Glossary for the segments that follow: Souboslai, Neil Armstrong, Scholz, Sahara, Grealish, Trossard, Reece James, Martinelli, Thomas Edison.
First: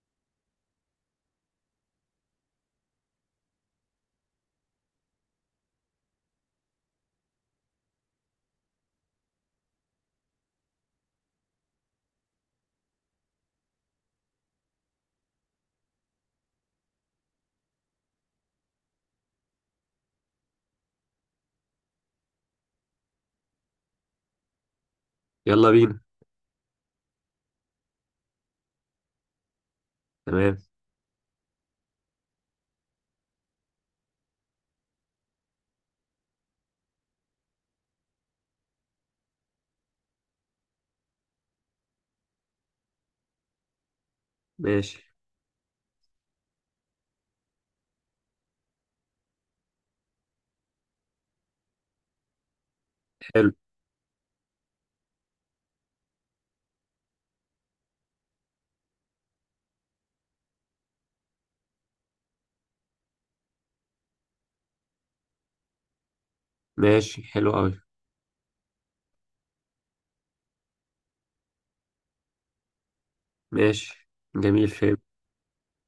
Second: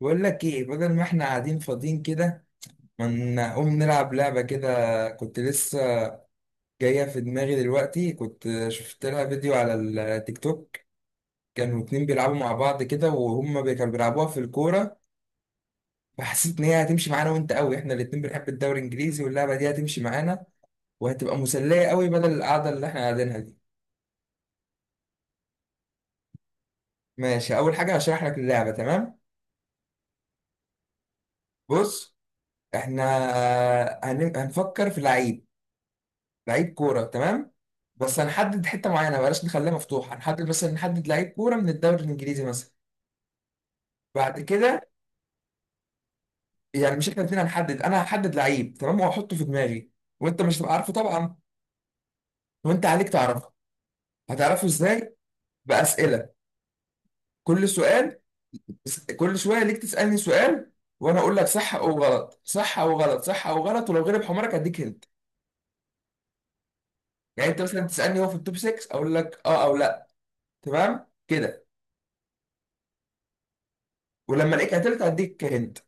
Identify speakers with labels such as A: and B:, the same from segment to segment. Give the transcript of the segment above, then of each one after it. A: بقول لك ايه؟ بدل ما احنا قاعدين فاضيين كده، ما نقوم نلعب لعبة كده. كنت لسه جاية في دماغي دلوقتي، كنت شفت لها فيديو على التيك توك. كانوا اتنين بيلعبوا مع بعض كده وهم كانوا بيلعبوها في الكورة. فحسيت ان هي هتمشي معانا وانت قوي، احنا الاتنين بنحب الدوري الانجليزي واللعبة دي هتمشي معانا وهتبقى مسلية قوي بدل القعدة اللي احنا قاعدينها دي.
B: يلا بينا.
A: ماشي، اول حاجة هشرح لك اللعبة، تمام.
B: تمام.
A: بص، احنا هنفكر في لعيب، لعيب كوره، تمام. بس هنحدد حته معينه، بلاش نخليها مفتوحه، هنحدد مثلا، نحدد لعيب كوره من الدوري الانجليزي مثلا. بعد كده
B: ماشي،
A: يعني مش احنا الاثنين هنحدد، انا هحدد لعيب، تمام، وهحطه في دماغي، وانت مش هتبقى عارفه طبعا، وانت عليك تعرفه.
B: حلو.
A: هتعرفه ازاي؟ باسئله. كل سؤال، كل شويه ليك تسالني سؤال وانا اقول لك صح او غلط، صح او غلط، صح او غلط، ولو غلب حمارك اديك هنت.
B: ماشي
A: يعني
B: حلو
A: انت
B: أوي.
A: مثلا تسالني هو في التوب 6، اقول لك اه او لا، تمام كده.
B: ماشي،
A: ولما
B: جميل،
A: الاقيك
B: فهم.
A: قتلت اديك هنت.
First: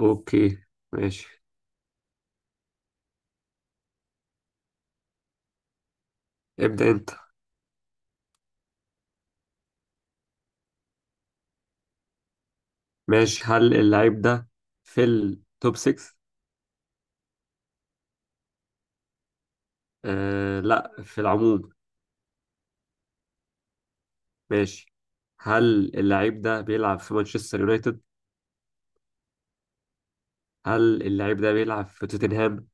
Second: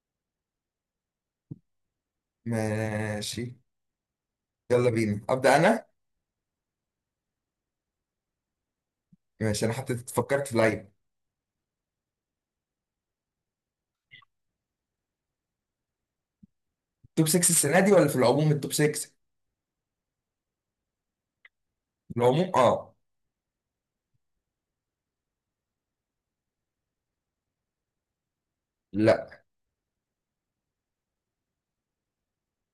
B: أوكي، ماشي.
A: ماشي، يلا بينا، ابدا انا.
B: ابدأ أنت.
A: ماشي، انا حطيت، فكرت في لعيب.
B: ماشي، هل اللعيب ده في التوب 6؟
A: توب 6 السنه دي ولا في العموم التوب 6؟
B: آه، لا، في العموم.
A: في العموم، اه.
B: ماشي، هل اللعيب ده بيلعب في مانشستر يونايتد؟
A: لا.
B: هل اللعيب ده بيلعب في توتنهام؟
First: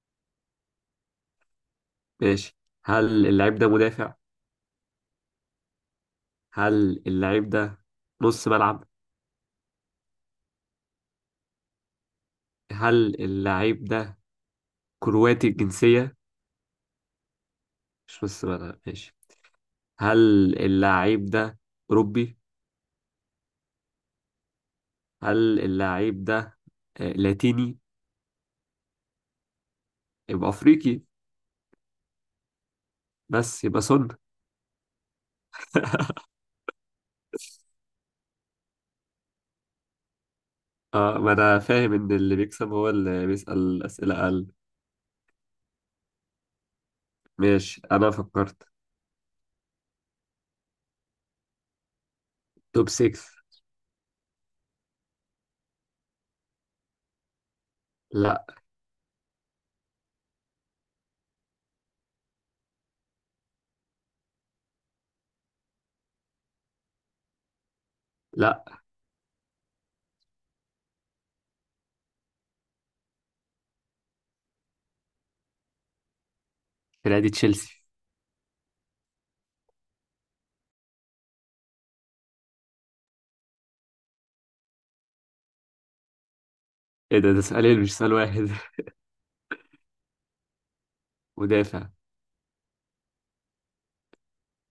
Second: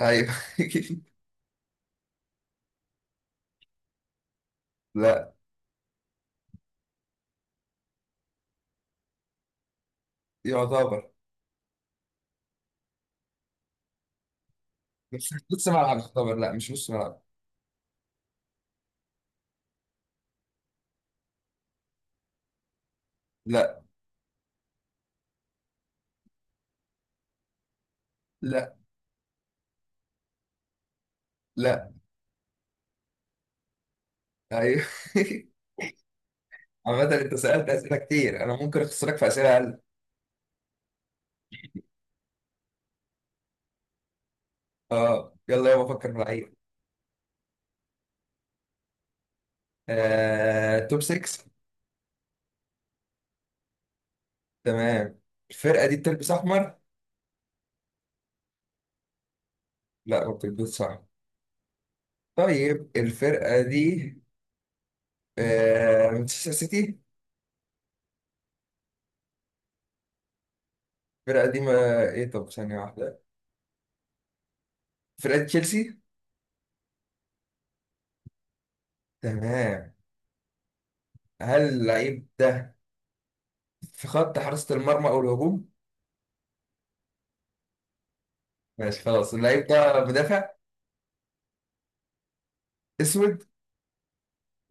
A: ايوه
B: ماشي، هل اللعيب ده مدافع؟
A: لا.
B: هل اللعيب ده نص ملعب؟
A: يعتبر.
B: هل اللعيب ده
A: بس مش
B: كرواتي
A: نص ملعب،
B: الجنسية؟
A: يعتبر، لا مش نص ملعب.
B: مش نص ملعب، ماشي. هل اللاعب ده أوروبي؟
A: لا.
B: هل اللاعب ده لاتيني؟
A: لا.
B: يبقى أفريقي؟
A: لا.
B: بس يبقى سن.
A: ايوه عامة انت سألت اسئله كتير، انا ممكن اخسرك في اسئله اقل.
B: اه، ما أنا فاهم إن اللي بيكسب هو اللي بيسأل أسئلة أقل.
A: اه، يلا يابا فكر في لعيب.
B: ماشي، أنا فكرت.
A: توب 6.
B: توب 6.
A: تمام. الفرقه دي بتلبس احمر؟
B: لا.
A: لا ما بتلبسش احمر. طيب الفرقه دي، مانشستر سيتي؟
B: لا.
A: فرقة قديمة، ايه، طب ثانية واحدة، فرقة تشيلسي.
B: فرقة تشيلسي.
A: تمام. هل اللعيب ده في خط حراسة المرمى او الهجوم؟
B: إيه ده، ده سؤالين مش سؤال واحد.
A: ماشي، خلاص اللعيب ده مدافع؟
B: مدافع.
A: اسود،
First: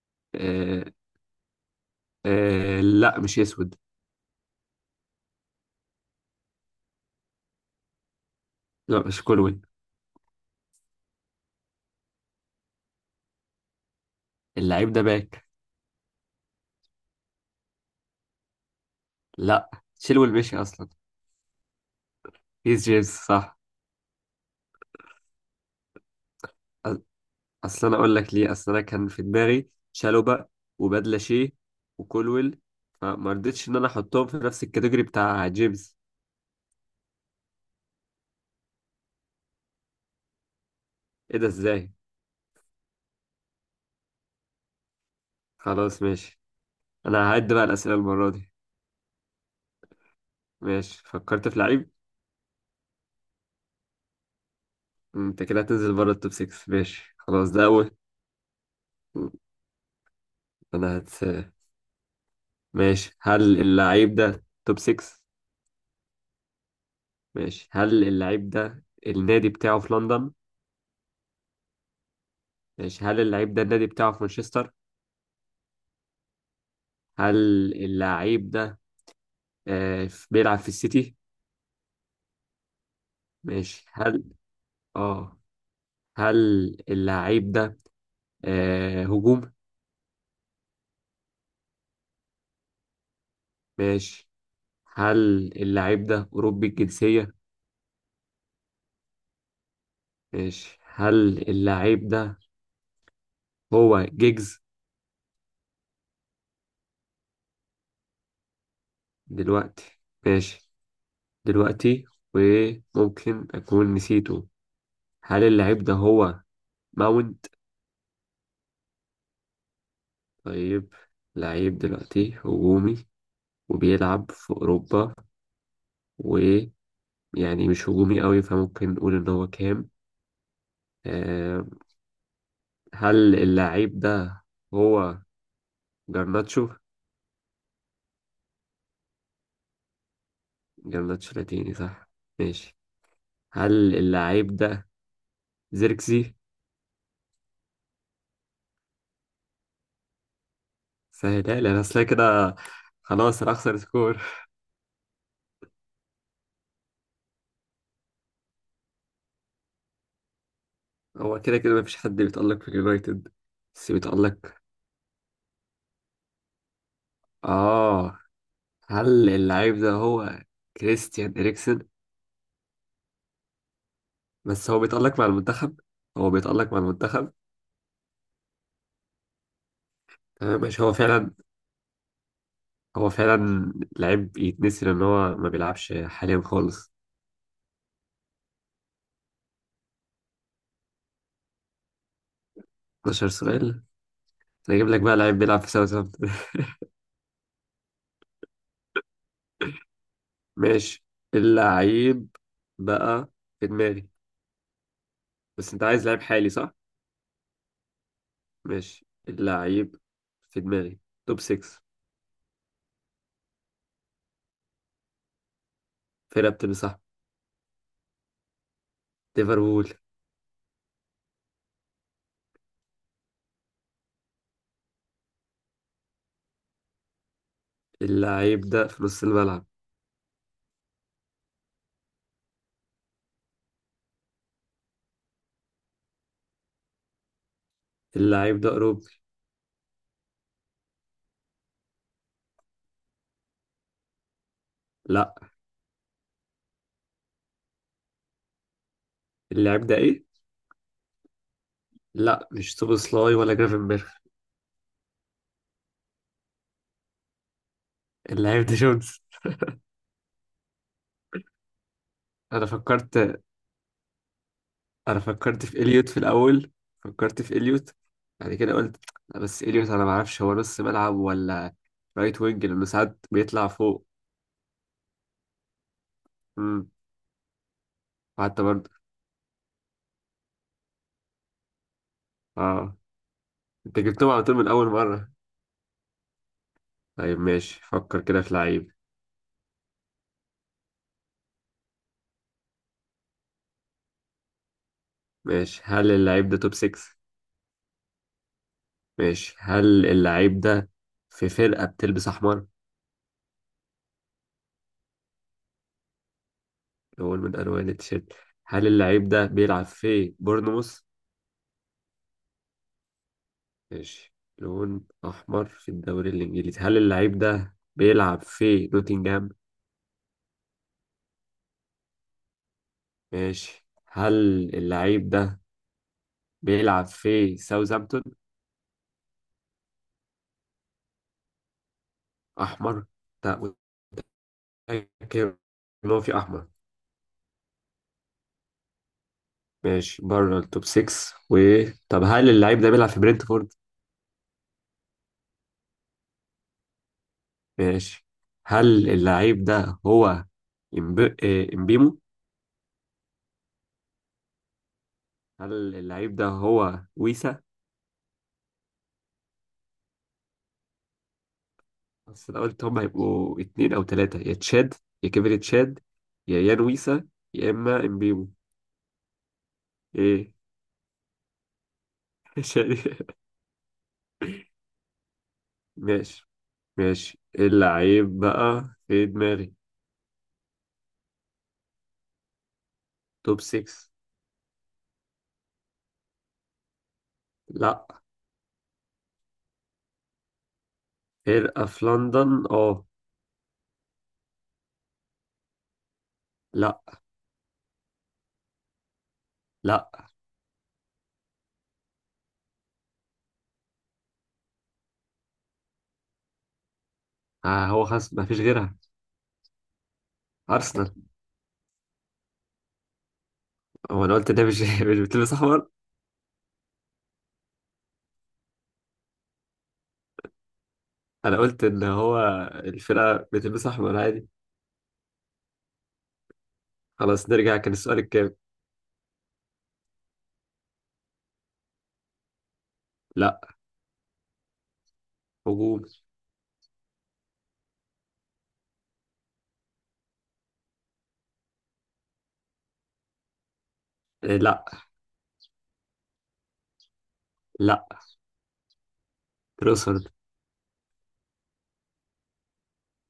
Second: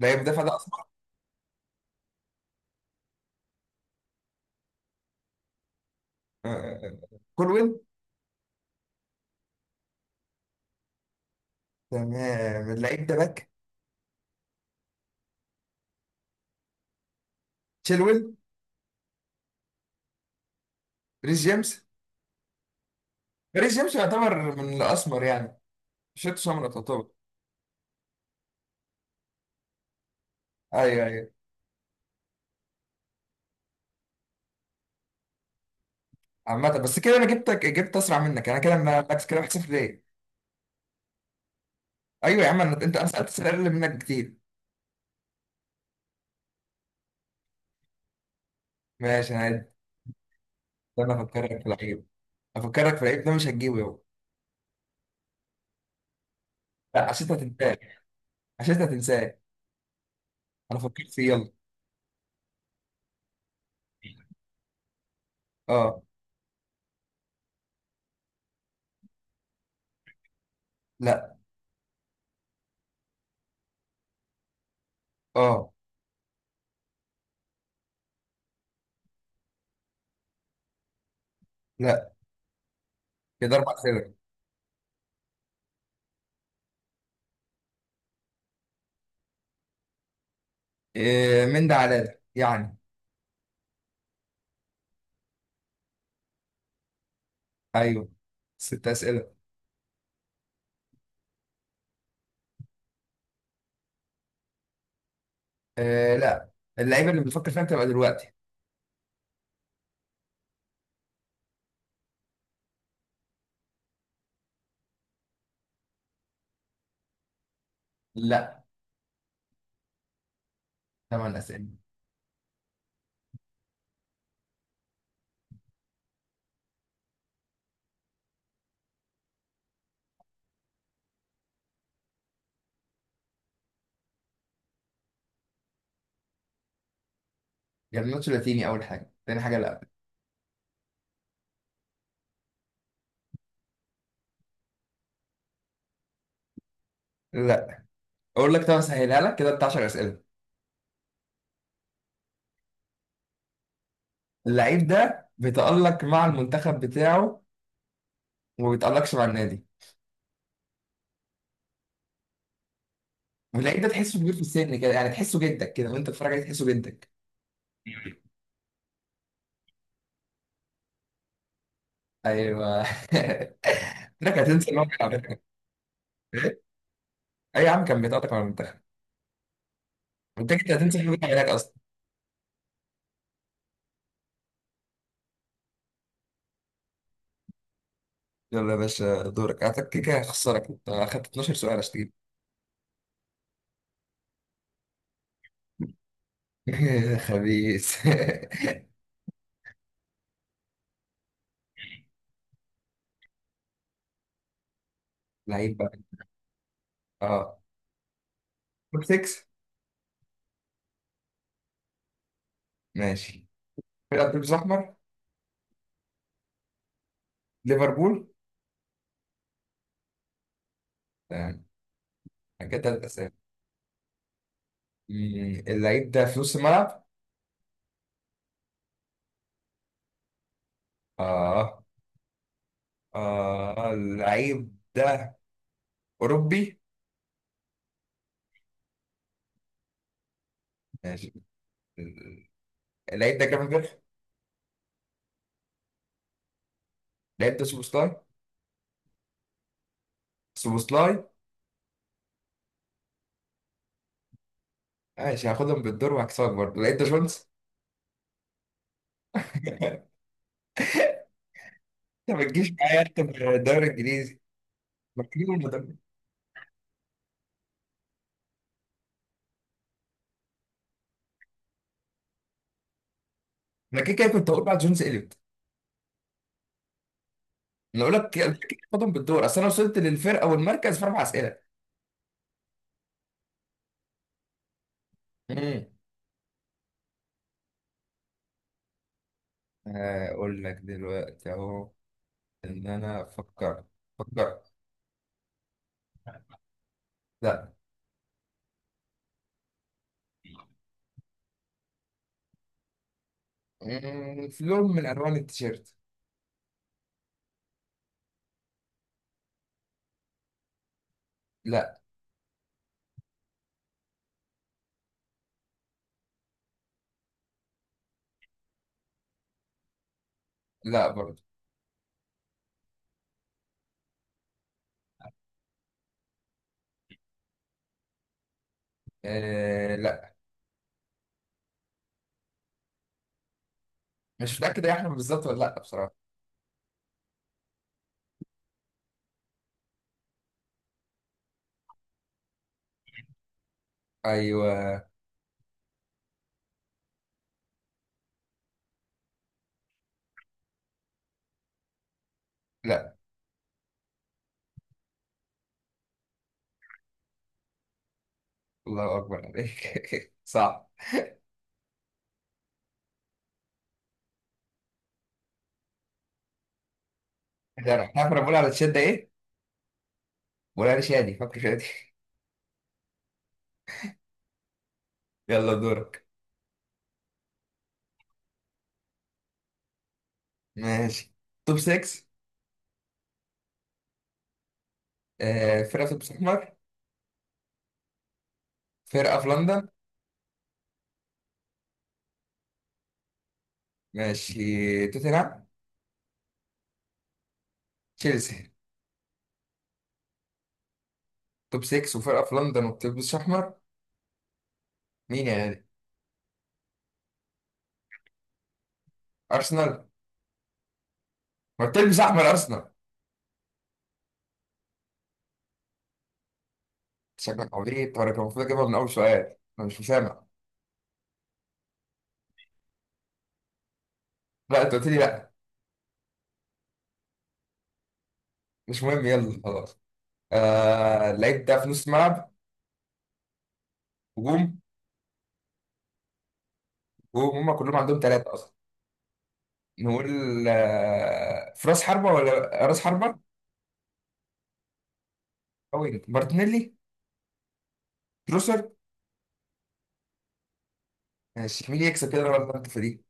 A: اللعيب مدافع ده
B: آه.
A: اصلا.
B: آه، لا، مش أسود.
A: آه، كولويل.
B: لا، مش كولوين.
A: تمام، اللعيب ده باك.
B: اللاعب ده باك.
A: تشيلويل.
B: لا. تشيلويل مشي أصلا.
A: ريس جيمس.
B: هيث جيمس، صح.
A: ريس جيمس يعتبر من الاسمر يعني، شفت سمرة تعتبر.
B: اصل انا اقول لك ليه، اصل انا كان في دماغي شالوبا
A: ايوه، ايوه.
B: وبدلاشي وكولويل، فما رضيتش ان انا احطهم في نفس الكاتيجوري بتاع جيمس.
A: عامة بس كده انا جبتك، جبت اسرع منك، انا كده بكس كده 1-0، ليه؟
B: ايه ده، ازاي؟
A: ايوه يا عم، أنا- انت انا سالت اسئله اقل منك كتير.
B: خلاص، ماشي، انا هعد بقى الاسئله المره دي.
A: ماشي انا. ده
B: ماشي،
A: انا
B: فكرت
A: افكرك
B: في
A: في
B: لعيب.
A: العيب، افكرك في العيب ده مش هتجيبه يابا.
B: انت كده هتنزل بره التوب 6.
A: لا،
B: ماشي
A: عشان انت
B: خلاص، ده
A: هتنساه،
B: اول.
A: عشان انت هتنساه. انا
B: انا
A: فكرت
B: هتس.
A: فيه، يلا.
B: ماشي، هل اللعيب ده توب 6؟
A: اه.
B: ماشي، هل اللعيب ده النادي بتاعه في لندن؟
A: لا.
B: ماشي، هل اللعيب ده النادي بتاعه في مانشستر؟
A: اه.
B: هل اللعيب ده بيلعب في السيتي؟
A: لا. كده اربع
B: ماشي،
A: اسئله.
B: هل اه هل اللعيب ده هجوم؟
A: إيه، من ده على ده يعني.
B: ماشي، هل اللعيب ده أوروبي الجنسية؟
A: ايوه. ست اسئله.
B: ماشي، هل اللعيب ده هو جيجز؟
A: إيه لا. اللعيبه اللي بنفكر فيها بتبقى دلوقتي.
B: دلوقتي، ماشي. دلوقتي، وممكن أكون نسيته. هل اللعيب ده هو ماونت؟
A: لا.
B: طيب.
A: ثمان اسئله.
B: لعيب دلوقتي هجومي، وبيلعب في أوروبا، ويعني مش هجومي قوي، فممكن نقول إن هو كام. آه، هل اللعيب ده هو جرناتشو؟
A: جرناتشو لاتيني اول حاجه، تاني حاجه لا.
B: جرناتشو لاتيني، صح. ماشي، هل اللعيب ده زيركزي؟
A: لا. اقول لك، طب اسهلها لك كده، بتاع 10 اسئله.
B: سهلها لي انا اصلا كده. خلاص، انا اخسر سكور.
A: اللعيب ده بيتالق مع المنتخب بتاعه وما بيتالقش مع النادي.
B: هو كده كده مفيش حد بيتألق في اليونايتد.
A: واللعيب ده
B: بس
A: تحسه كبير في
B: بيتألق.
A: السن كده يعني، تحسه جدك كده وانت بتتفرج عليه تحسه جدك.
B: اه، هل اللعيب ده هو كريستيان إريكسن؟
A: ايوه انك
B: بس
A: هتنسى ان
B: هو
A: هو كان على
B: بيتألق مع
A: فكرة.
B: المنتخب. هو بيتألق مع المنتخب.
A: اي يا عم، كان بيتقطع مع المنتخب. انت
B: تمام
A: كنت
B: ماشي، هو
A: هتنسى ان هو كان
B: فعلا.
A: هناك اصلا.
B: هو فعلا لعيب يتنسي، لان هو ما بيلعبش حاليا خالص.
A: يلا يا باشا، دورك. اعتقد كده كده هخسرك، انت اخدت 12 سؤال، اشتري.
B: 12 سؤال. أنا اجيب لك بقى لعيب بيلعب في ساوثهامبتون.
A: خبيث.
B: ماشي، اللعيب بقى في دماغي. بس
A: لعيب
B: انت
A: بقى.
B: عايز لعيب حالي، صح؟
A: اه. توب
B: ماشي،
A: 6.
B: اللعيب في دماغي. توب 6.
A: ماشي. فرقه بيلبس احمر.
B: فرقة بتلبس احمر.
A: ليفربول.
B: ليفربول.
A: تمام، كده تلات اسامي. اللعيب ده في نص الملعب.
B: اللعيب ده في نص الملعب.
A: اه. اه، اللعيب ده اوروبي.
B: اللعيب ده اوروبي.
A: ماشي. لقيت ده جرافن جريف.
B: لا.
A: لقيت ده سوبوسلاي.
B: اللعيب ده ايه؟
A: سوبوسلاي.
B: لا، مش سوبوسلاي ولا جرافنبرغ.
A: ماشي، هاخدهم بالدور وهكسبك برضه، لقيت ده شولز.
B: اللعيب ده جونز.
A: انت ما
B: انا
A: تجيش معايا انت
B: فكرت
A: في الدوري الانجليزي،
B: انا
A: مجنون
B: فكرت
A: ولا
B: في
A: ده؟
B: اليوت في الاول. فكرت في اليوت، بعد كده قلت لا، بس اليوت انا ما اعرفش هو نص ملعب ولا رايت وينج، لانه ساعات بيطلع
A: انا
B: فوق.
A: كده كده كنت هقول بعد جونز اليوت.
B: امم.
A: انا اقول لك، كده كده
B: حتى
A: كده
B: برضه.
A: هاخدهم بالدور، اصل انا وصلت للفرقه والمركز في اربع اسئله.
B: اه، انت جبتهم على طول من اول مرة.
A: امم.
B: طيب ماشي، فكر كده في لعيب.
A: اقول لك دلوقتي اهو، ان انا فكرت، فكرت.
B: ماشي، هل اللعيب ده توب 6؟
A: لا.
B: ماشي، هل اللعيب ده في فرقة بتلبس أحمر؟
A: في لون من الوان التيشيرت.
B: لون من ألوان التيشيرت. هل اللعيب ده بيلعب في بورنموث؟
A: لا.
B: ماشي، لون أحمر في الدوري الإنجليزي. هل اللعيب ده بيلعب في نوتنجهام؟
A: لا برضه.
B: ماشي، هل اللعيب ده بيلعب في ساوثهامبتون؟
A: آه لا.
B: أحمر. لا.
A: مش متاكد يا احمد بالظبط ولا
B: متأكد
A: لا،
B: إن
A: بصراحه.
B: هو في أحمر. ماشي، بره التوب 6. و طب هل اللعيب ده بيلعب في برنتفورد؟
A: ايوه.
B: ماشي، هل اللعيب ده هو إمبيمو؟
A: لا.
B: هل اللعيب ده هو ويسا؟
A: الله اكبر عليك صعب.
B: بس أنا قلت هم هيبقوا اتنين أو تلاتة: يا تشاد، يا كيفن تشاد، يا يان ويسا، يا
A: احنا
B: إما
A: إحنا كنا
B: إمبيمو.
A: بنقول على الشده ايه؟
B: إيه.
A: بنقول على شادي، فاكر شادي؟
B: شادي.
A: يلا دورك.
B: ماشي. ماشي، اللعيب بقى في دماغي.
A: ماشي. توب 6.
B: توب 6.
A: فرقه في توب احمر.
B: لا.
A: فرقه في لندن.
B: فرقة في لندن، اه.
A: ماشي، توتنهام.
B: لا.
A: تشيلسي.
B: لا.
A: توب 6 وفرقه في لندن وبتلبس احمر، مين يا غالي؟
B: آه، هو خلاص مفيش غيرها.
A: ارسنال.
B: أرسنال.
A: ما بتلبس احمر ارسنال؟
B: هو أنا قلت ده مش مش بتلبس أحمر.
A: شكلك عبيط، وانا كان المفروض اجيبها من اول سؤال، انا مش مسامع.
B: انا قلت ان هو الفرقه بتلبس احمر عادي.
A: لا، انت قلت لي لا.
B: خلاص، نرجع، كان السؤال الكام.
A: مش مهم، يلا خلاص. اللعيب ده في نص الملعب.
B: لا.
A: هجوم.
B: هجوم.
A: وهم كلهم عندهم ثلاثه، نقول في راس حربة ولا راس حربة؟
B: إيه، لا.
A: أو إيه؟ مارتينيلي.
B: لا.
A: تروسر.
B: تروسرد.
A: ماشي، مين يكسب كده ولا انت في دي؟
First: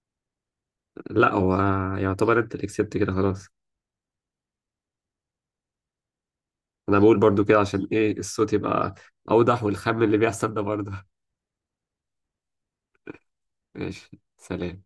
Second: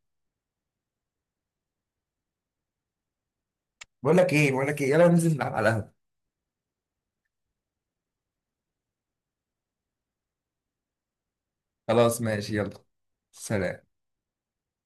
B: لا، هو يعتبر انت اللي كسبت كده، خلاص.
A: بقول لك ايه، بقول لك ايه، يلا ننزل نلعب على القهوة.
B: انا بقول برضو كده عشان ايه الصوت يبقى اوضح، والخم اللي بيحصل ده برضه.
A: خلاص ماشي يلا، سلام.
B: ماشي، سلام.